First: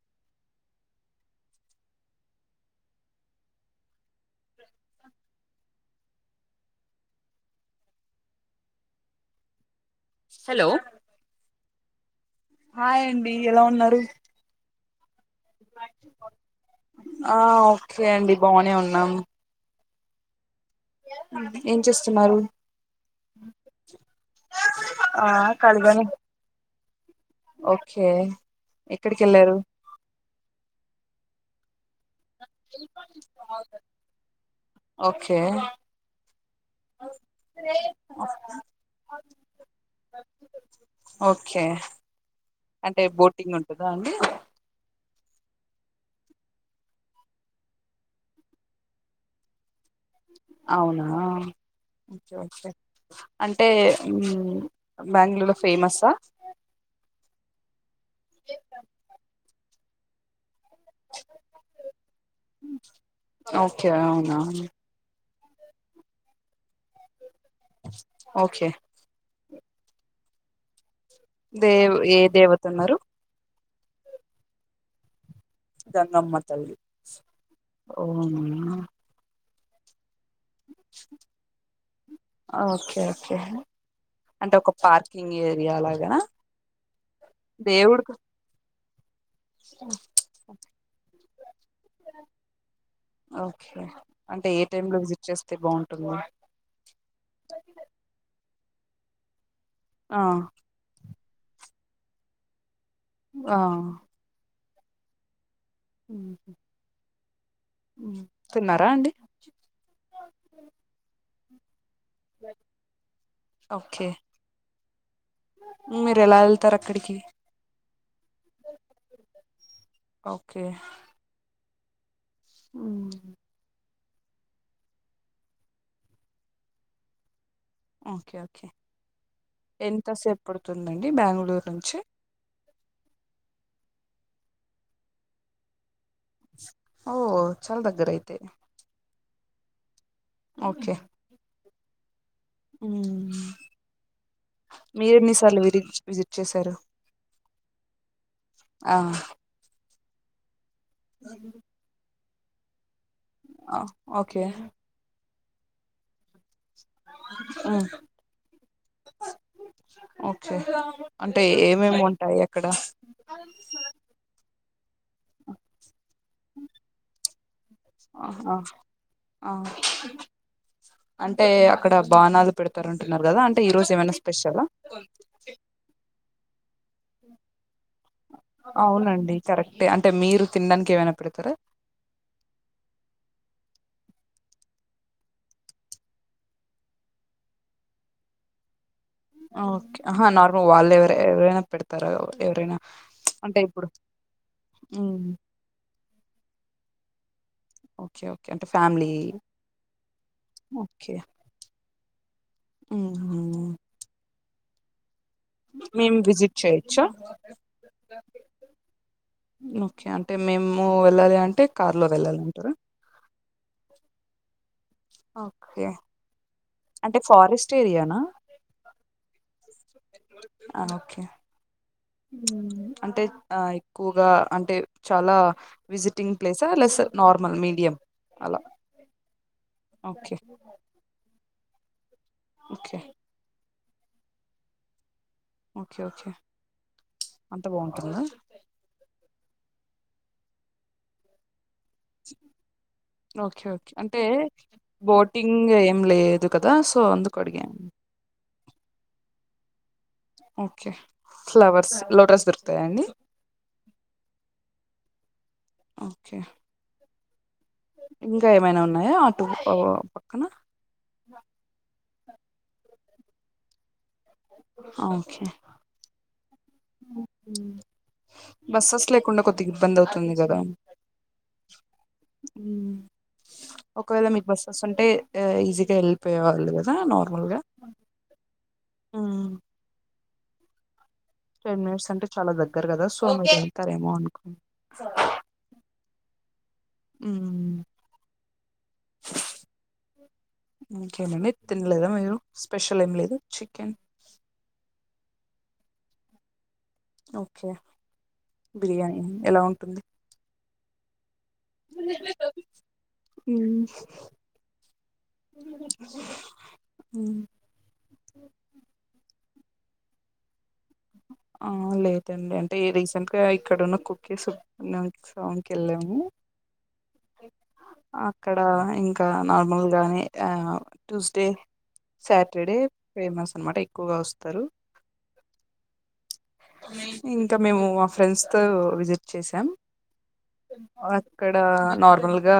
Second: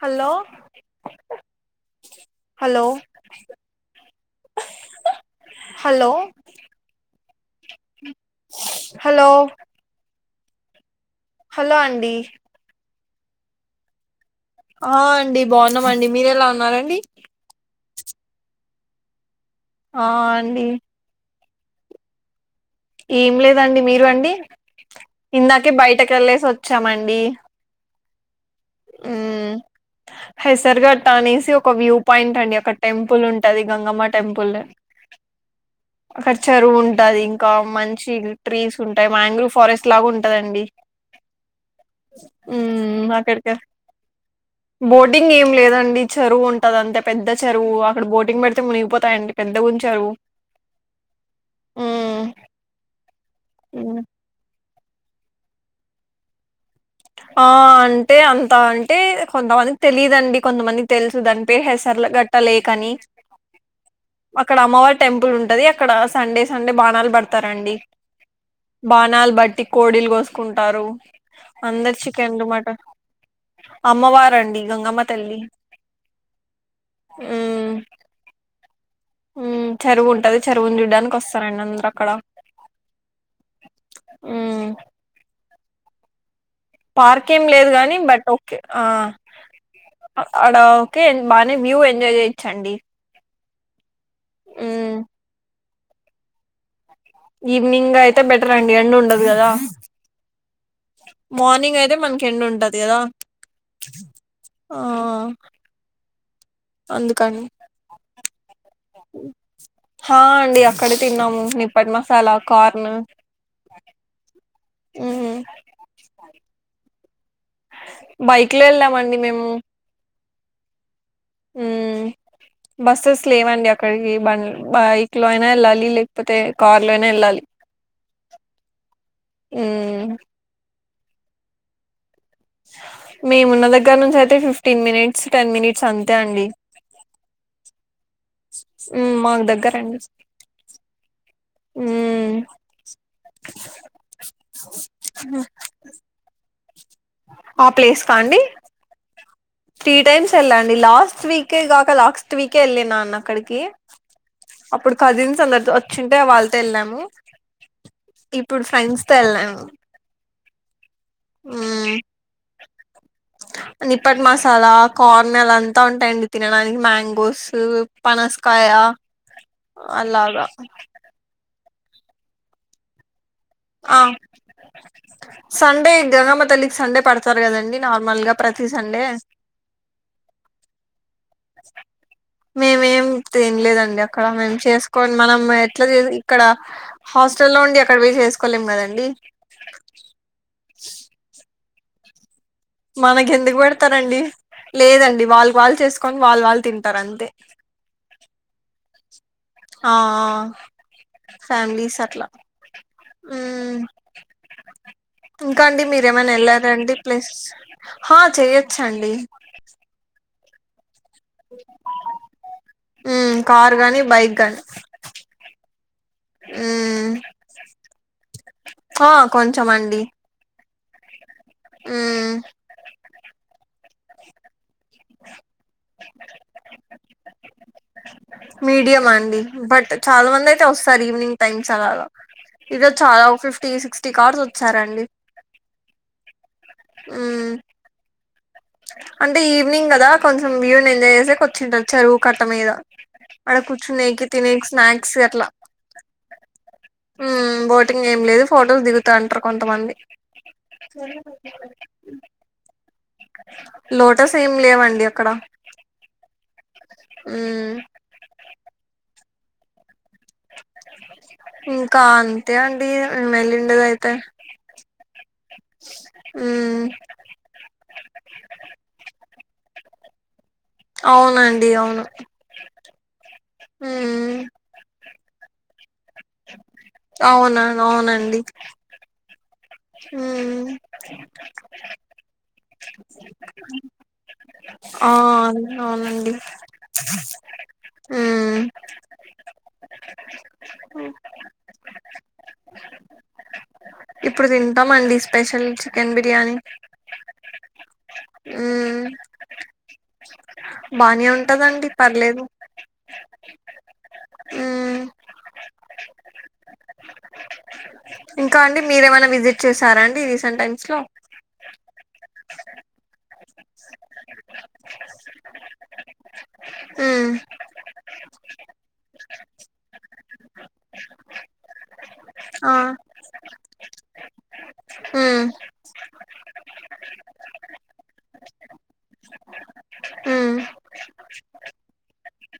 Hello [inaudible] hello [inaudible] hello [inaudible] hello hello hello అండి hi అండి ఎలా ఉన్నారు ఆ అండి బాగున్నామండి మీరెలా ఉన్నారండి ఆ ఓకే అండి బాగునే ఉన్నాం ఆ అండి ఏం చేస్తున్నారు ఏం లేదండి మీరు అండి ఆ ఇందాకే ఖాళీగానే బయటకి వెళ్లేసి వచ్చామండి ఓకే ఎక్కడికి వెళ్లారు హసర్గట్ అనేసి ఒక వ్యూ పాయింట్ అండి ఒక టెంపుల్ ఉంటది గంగమ్మ టెంపుల్ ఓకే అక్కడ చెరువు ఉంటది ఇంకా మంచి ట్రీస్ ఉంటాయి. మాయాంగ్రూవ్ ఫారెస్ట్ లాగా ఉంటదండి. ఓకే అంటే అక్కడికి బోటింగ్ ఉంటదా అండి బోటింగ్ ఏం లేదండి చెరువు ఉంటది అంతే పెద్ద చెరువు అక్కడ బోటింగ్ పెడితే మునిగిపోతాయండి. ఎంత ఉంచారువు అవునా అంటే ఉ బ్యాంగ్లూరు లో ఫేమసా ఆ అంటే అంత అంటే కొంతమందికి తెలియదండి కొంతమంది తెలుసు దని పే హసర్ల గట్ట లేక అని ఓకే అవునా అక్కడ అమ్మవ టెంపుల్ ఉంటది అక్కడ సండే సండే బాణాలు పడతారండి. ఓకే బాణాలు బట్టి కోడీలు కోసుకుంటారు. దేవ్ అందరు ఏ చికెన్లు, దేవత మటన్ ఉన్నారు అమ్మవారండి గంగమ్మ తల్లి గాంగమ్మ తల్లి ఓం ఉ చెరువుంటది చెరువుని చూడ్డానికి వస్తారండి అందరు అక్కడ ఓకే ఊ కింగ్ ఏరియా లాగానా పార్క్ ఏం లేదు గాని దేవుడికి బట్ ఓకే ఆ అడ ఓకే బాగానే వ్యూ ఎంజాయ్ చేయోచ్చండి. ఓకే అంటే ఏ టైమ్ లో విజిట్ చేస్తే బాగుంటుంది. ఈవినింగ్ అయితే బెటర్ అండి ఎండ ఉండదు కదా ఆ మార్నింగ్ అయితే మనకి ఎండ ఉంటది కదా ఆ ఆ ఊ అందుకని తిన్నారా అండి హా అండి అక్కడే తిన్నాము నిప్పు పట్ మసాలా కార్న్ ఓకే ఊ మీరు ఎలా వెళ్తారు అక్కడికి బైక్ ల వెళ్ళమండి మేము ఓకే ఊ బస్సెస్ హ్మ్. లేవండి అ అక్కడికి బం బైక్ లో అయినా వెళ్ళాలి లేకపోతే కార్ లో అయినా వెళ్ళాలి. ఓకే ఓకే మ్మ్ ఎంతసేపు పడుతుందండి బెంగళూరు నుంచి మేమున్న దగ్గర నుంచి అయితే ఫిఫ్టీన్ మినిట్స్ టెన్ మినిట్స్ అంతే అండి. ఓ చాల దగ్గరైతే ఊ మాకు దగ్గరండి ఓకే హ్మ్ హ్మ్ మీరెన్ని సార్లు విడిట్ విజిట్ చేశారు ఆ ప్లేస్ కా అండి ఆ త్రీ టైమ్స్ వెళ్ళండి లాస్ట్ వీకే కాక లాక్స్ట్ వీకే వెళ్ళిన అన్న. అక్కడికి ఆ! ఓకే అప్పుడు కజిన్స్ అందరితో వచ్చింటే వాళ్ళ వెళ్ళాము హ్మ్. ఇప్పుడు ఫ్రెండ్స్ తో వెళ్ళాము ఓకే అంటే ఏమేమి ఉంటాయి ఎక్కడ ని పట్ మసాల కార్నలు అంతా ఉంటాయండి తినడానికి మ్యాంగోసు పనస్ ఆహా కాయ ఆ అలాగా అంటే అక్కడ బానాలు పెడతారు అంటున్నారు కదా అంటే ఈ రోజు ఆ ఏమైనా స్పెషలా సండే గంగమ్మ తల్లికి సండే పడతారు కదండి నార్మల్ గా ప్రతి సండే అవునండి కరెక్టే అంటే మీరు తినడానికి ఏమైనా పెడతారా మేమేం తినలేదండి అక్కడ మేము చేసుకోని మనం ఎట్లా చేసి ఇక్కడ హాస్టల్లో ఉండి అక్కడ పోయి చేసుకోలేం కదండి. ఓకే ఆహా నార్మల్ వాళ్ళ ఎవరు ఎవరైనా పెడతారా ఎవరైనా మనకి అంటే ఎందుకు ఇప్పుడు పెడతారండి లేదండి హ్మ్. వాళ్ళకి వాళ్ళు చేసుకొని వాళ్ళు వాళ్ళు తింటారు అంతే ఓకే ఓకే అంటే ఫ్యామిలీ ఆ ఆ ఓకే ఫ్యామిలీస్ అట్లా హుహు. హమ్ ఇంకా అండి మేము మీరేమైనా విజిట్ వెళ్లారండి చేయొచ్చా ప్లేసేస్ హా చెయొచ్చండి. ఓకే అంటే మేము వెళ్ళాలి అంటే కార్ లో వెళ్ళాలి అంటారు హ్మ్మ్ కార్ గాని బైక్ గాని ఓకే మ్మ్ అంటే ఫారెస్ట్ ఏరియానా ఆ కొంచెం అండి అ ఒకే మ్మ్ అంటే ఆ ఎక్కువగా అంటే చాలా విజిటింగ్ ప్లేస్ ఆ లేక నార్మల్ మీడియమ్ మీడియం అండి బట్ చాలా ఓకే మంది అయితే వస్తారు ఈవినింగ్ టైమ్స్ అలాగా ఈ రోజు ఓకే చాలా ఫిఫ్టీ సిక్స్టీ కార్స్ వచ్చారండి ఓకే ఓకే మ్మ్ అంత బాగుంటుందా అంటే ఈవినింగ్ గదా కొంచెం వ్యూనేంజాయ్ చేసే కొచ్చింటారు చెరువు కట్ట మీద ఆడ ఓకే ఓకే అంటే కూర్చునేకి తినేకి స్నాక్స్ అట్లా బోటింగ్ ఏం లేదు కదా సో అందుకు మ్మ్ అడిగాను బోటింగ్ ఏం లేదు ఫొటోస్ దిగుతంటరు కొంతమంది. ఓకే ఫ్లవర్స్ లోటస్ దొరుతాయా అండి లోటస్ ఏం లేవండి అక్కడ ఓకే ఉ ఇంకా ఏమైనా ఉన్నాయా అటు పక్కన ఇంకా అంతే అండి మమ్మెల్లిండేదయితే ఓకే హమ్ బస్సస్ లేకుండా కొద్దిగా ఇబ్బంది అవుతుంది కదా అవునండి అవును హమ్ బస్ంటే ఈజీగా వెళ్ళిపోయేవాళ్ళు కదా నార్మల్గా అవునా హమ్ టెన్ మినిట్స్ అంటే చాలా దగ్గర కదా మీరు వెళ్తారు ఏమో సో అనుకో ఆ అవునండి హమ్ ఓకేనండి తినలేదా మీరు స్పెషల్ ఏం లేదు చికెన్ ఇప్పుడు తింటామండి స్పెషల్ చికెన్ బిర్యానీ ఓకే ఉమ్ బిర్యానీ ఎలా ఉంటుంది బానే ఉంది ఉమ్ ఉమ్ ఊ ఇంకా అండి మీరేమైనా విసిట్ చేసారా అండి రీసెంట్ టై ఆ లేదండి అంటే రీసెంట్ గా ఇక్కడున్న కుక్కే సు అన్నానికి సాంగ్కి ఎళ్ళాము ఉమ్ అక్కడ ఇంకా నార్మల్ గానే ఆ ట్యూస్డే ఆ సాటర్డే ఫేమస్ అనమాట ఎక్కువగా వస్తారు ఊ ఇంకా మేము మా ఫ్రెండ్స్ తో విసిట్ చేసాం ఉమ్ అక్కడ నార్మల్ గా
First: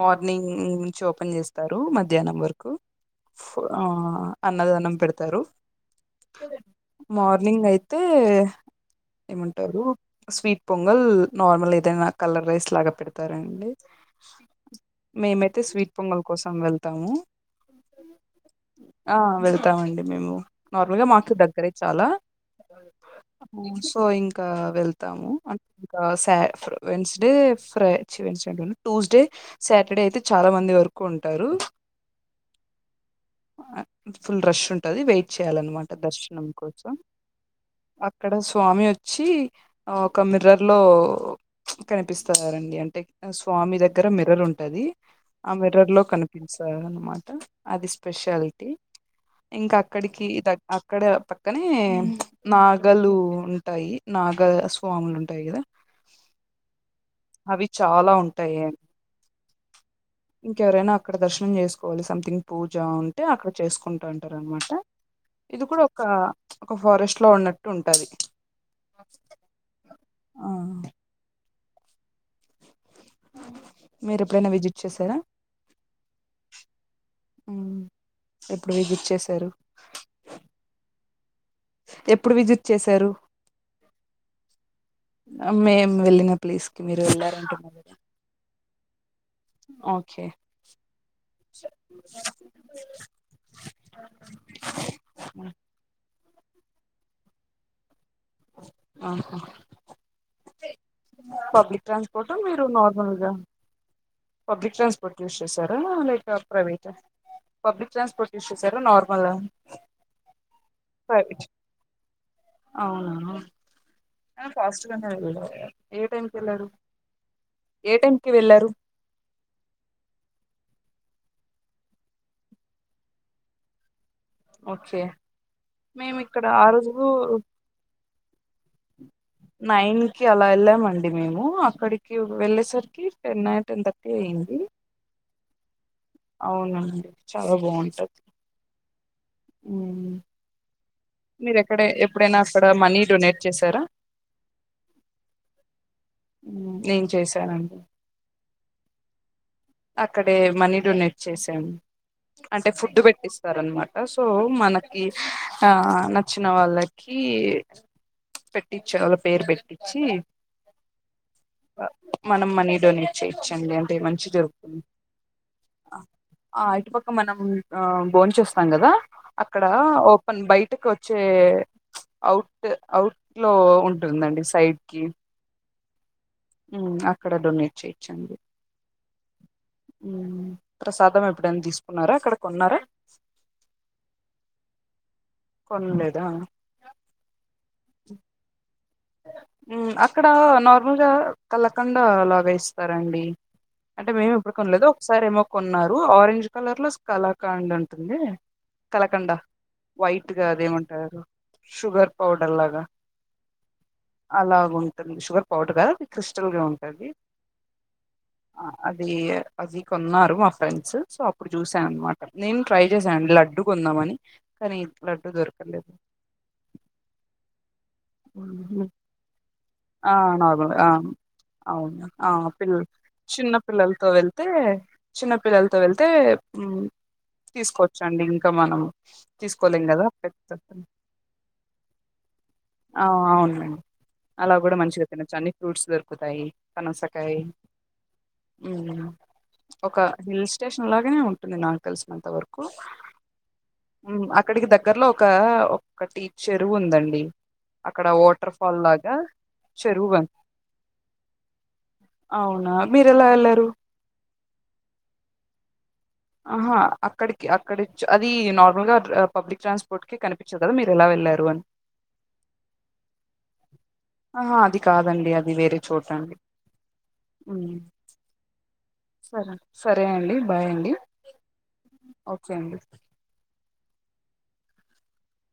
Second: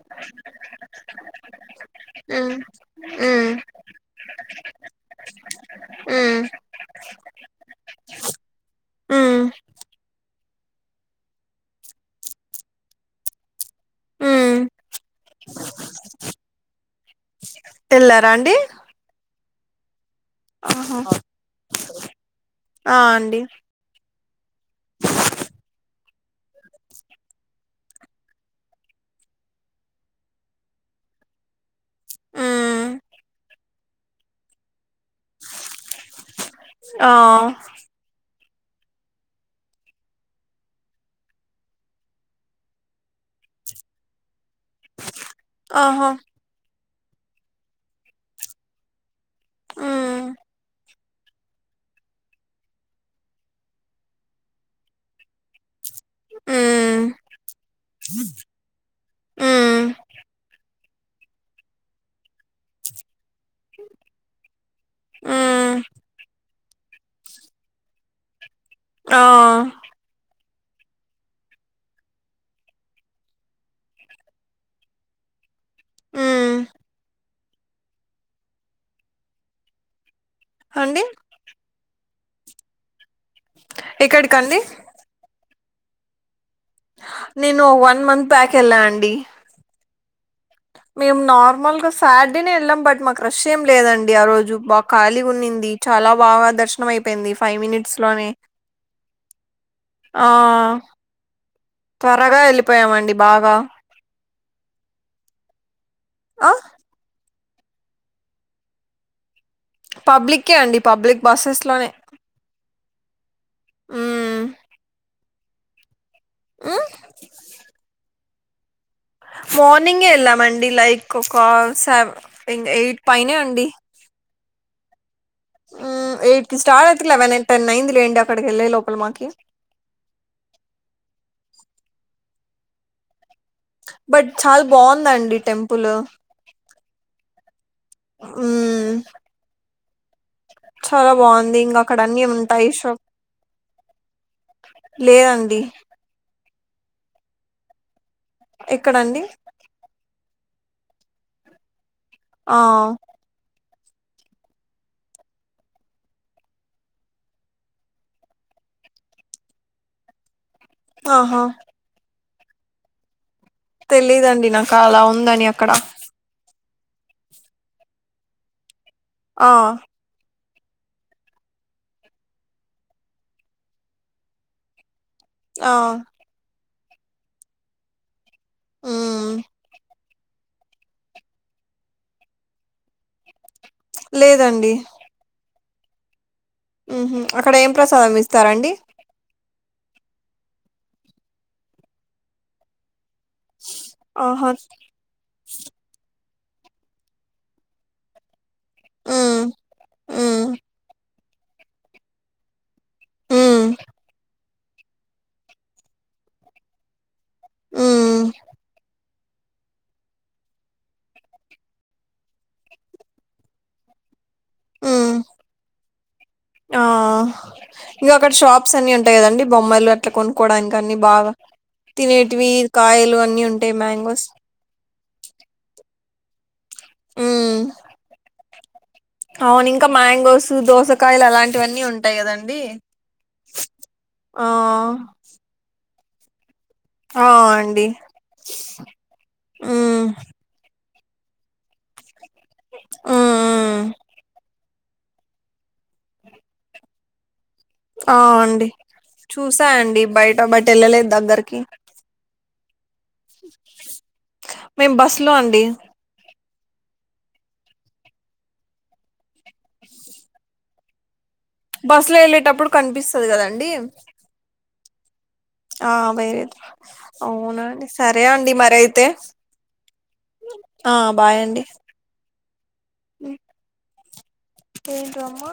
మార్నింగ్ నుంచి ఓపెన్ చేస్ తారు మధ్యాహ్నం ఉమ్ వరకు ఉమ్ ఫు అన్నదానం పెడతారు ఉమ్ మార్నింగ్ అయితే ఉమ్ ఏమంటారు స్వీట్ పొంగల్ నార్మల్ ఏదైనా కలర్ రైస్ లాగా పెడతారండి ఉమ్ మేమైతే స్వీట్ పొంగల్ కోసం వెళ్తాము తెళ్లారా అండి ఆ వెళ్తామండి మేము ఆహా నార్మల్గా మాకు దగ్గరే చాలా ఆ అండి సో ఇంకా వెళ్ తాము ఇంక సా వెన్స్డే ఫ్రై ఛీ వెన్స్ ట్యూస్డే సాటర్డే అయితే చాలా మంది వరకు ఉంటారు ఫుల్ రష్ ఉంటది వెయిట్ చేయాలన్నమాట దర్శనం కోసం అక్కడ స్వామి వచ్చి ఒక మిర్రర్ లో కనిపిస్తారండి అంటే స్వామి దగ్గర మిరర్ ఉంటది ఆ మిర్రర్ లో కని పిన్సాయి అన్నమాట అది స్పెషాలిటీ ఇంకా అక్కడికి దగ్ అక్కడ పక్కనే నాగలు ఉంటాయి నాగస్వాములు ఉంటాయి కదా అవి చాలా ఉంటాయే హ్మ్. ఇంకెవరైనా అక్కడ దర్శనం చేసుకోవాలి సంథింగ్ పూజ ఉంటే అక్కడ చేసుకుంటా ఉంటారనమాట ఇది హ్మ్. కూడా ఒక్క ఒక ఫారెస్ట్ లో ఉన్నట్టు ఉంటది ఆ ఆ మీరు ఎప్పుడైనా విజిట్ చేసారా హ్మ్. ఉమ్ ఎప్పుడు విజట్ చేసారు అండి ఎప్పుడు విజిట్ చేశారు ఎక్కడికండి ఆ మేం వెళ్ళిన ప్లేస్ కి మీరు వెళ్ళా నేను వన్ మంత్ బ్యాక్ ఎళ్ళా అండి ఓకే మేము నార్మల్గా సాట్డేనే వెళ్ళాం బట్ మాకు రష్ ఏం లేదండి ఆ రోజు బాగా ఖాళీగా ఉన్నింది చాలా బాగా దర్శనం అయిపోయింది ఫైవ్ మినిట్స్ లోనే ఆహా ఆ పబ్లిక్ ట్రాన్స్పోర్ట్ త్వరగా మీరు వెళ్ళిపోయామండి నార్మల్గా బాగా. పబ్లిక్ ట్రాన్స్పోర్ట్ యూస్ చేశారా లేకా ఆ! ప్రైవేటా పబ్లిక్ ట్రాన్స్పోర్ట్ యూస్ చేసారా నార్మల్ ఆ పబ్లికే అండి పబ్లిక్ బస్సెస్ లోనే అవునాను హ్మ్. అ ఫాస్ట్గానే వెళ్ళడు ఏ టైంకి వెళ్ళారు హ్మ్. ఏ టైం కి వెళ్ళారు మార్నింగే వెళ్ళామండి లైక్ ఒక సేవ్ ఎయిట్ పైనే అండి ఓకే మేము ఇక్కడ ఎయిట్ క ఆ స్టార్ అయితే రోజు లెవెన్ టెన్ నైన్్ లేండి అక్కడికి వెళ్ళే లోపల మాకి నైన్ కి అలా వెళ్ళాము అండి మేము అక్కడికి వెళ్ళేసరికి టెనై బట్ చాలా బాగుందండి టెంపుల్ అవునండి చాలా బాగుంటది మ్ మ్ చాలా బాగుంది ఇంగ అక్కడ అన్నిీ అక్కడ మనీ ఉంటాయిషప్ డొనేట్ చేశారా లేదండి డ్లిన్ చేశానండి ఎక్కడండి అక్కడే మనీ డొనేట్ చేసాం ఆ అంటే ఫుడ్ పెట్టేస్తా స్తరన్నమాట సో మనకి ఆ నచ్చిన వాళ్ళకి పెట్టించ్చే వాళ్ళ పేరు పెట్టించి ఆహా మనం మనీ డొనేట్ చేయోచ్చండి అంటే మంచి తెలీదండి నాకు జరుగుతుంది అలా ఉందని అక్కడ ఆ ఇటుపక్క మనం ఆ బోన్ంచి వస్తాం కదా ఆ అక్కడ ఓ ను బయటకు వచ్చే అవుట్ అవుట్ లో ఉంటుందండి సైడ్ కి ఆ మ్ అక్కడ డొనేట్ చేయోచండి మ్ ప్రసాదం ఎప్పుడైనా తీసుకున్నారా అక్కడకి కొన్నారా లేదండి కొనలేదా మ్ హు అక్కడ ఏం ప్రసాదం ఇస్తారండి మ్ అక్కడ నార్మల్గా కల్లకొండ లాగా ఇస్తారండి అంటే మేము ఆహా ఎప్పుడుకోనలేదు సార్ేమో కొన్నారు ఆరెంజ్ కలర్ లో స్ కలాకాండ్ ఉంటుంది కలకండ ఉమ్ వైట్ ఉమ్ గా అదేమంటారు షుగర్ పౌడర్ లాగా మ్ అలాగ ఉంటుంది షుగర్ పౌడర్ గా అది క్రిస్టల్గా ఉంటుంది ఉమ్ అ అది అది కొన్నారు మా ఫ్రెండ్స్ సో అప్పుడు చూసాను అనమాట నేను ట్రై చేసాను లడ్ డ్డు కొందామని కానీ ఉమ్ లడ్డు దొరకలేదు ఆ ఇంకా అక్కడ షాప్స్ ఉహు. అన్ని ఉం టయి కదండి బొమ్మాయిలు అట్లా ఆ నార్మల్ కొనుక్కవడానికి ఆ అన్ని బాగా అవును ఆ తినేటివి పిల్లల్ కాయలు అన్ని చిన్న ఉంటాయి పిల్లలతో మ్యాంగోస్ వెళ్తే చిన్నపిిల్లలతో వెళ్తే ఉమ్ తీసుకోవచ్చండి ఇంకా మనం అవును తీసుకోలేం ఇంకా కదా మ్యాంగోస్ పెద్ద దోసకాయలు అలాంటివన్నీ ఉంటాయి కదండి ఆ అవునండి ఆ అలా కూడా మంచిగా తినచ్చు అన్ని ఫ్రూట్స్ దొరుకుతాయి ఆ కనసకాయ అండి ఒక ఉమ్ హిల్స్ స్టేషన్ లాగానే ఉంటుంది నాకు తెలిసినంత వరకు ఉమ్ ఉమ్. అక్కడికి దగ్గర్లో ఒక ఒకటి చెరువు ఉందండి అక్కడ అ వాటర్ అండి ఫాల్ లాగా చూసాయండి చెరువు ఉంది. బయట బట్ వెళ్ళలేదు దగ్గరకి అవునా మీరెలా ఎల్లారు మేము బస్సు లో అండి ఆహా అక్కడికి అక్కడచ్చ అది నార్మల్ గా పబ్లిక్ ట్రాన్స్పోర్ట్ కి కనిపించదు కదా మీరు ఎలా వెళ్ళారు అని బస్సు లో వెళ్ళేటప్పుడు కనిపిస్తుంది కదండి ఆహా అది కాదండి అది వేరే ఆ చోట అండి వేరే మ్మ్ అవునండి సరే అండి మరయితే సరే సరే అండి బాయ్ అండి అండి ఓకే అండి ఏంటో అమ్మ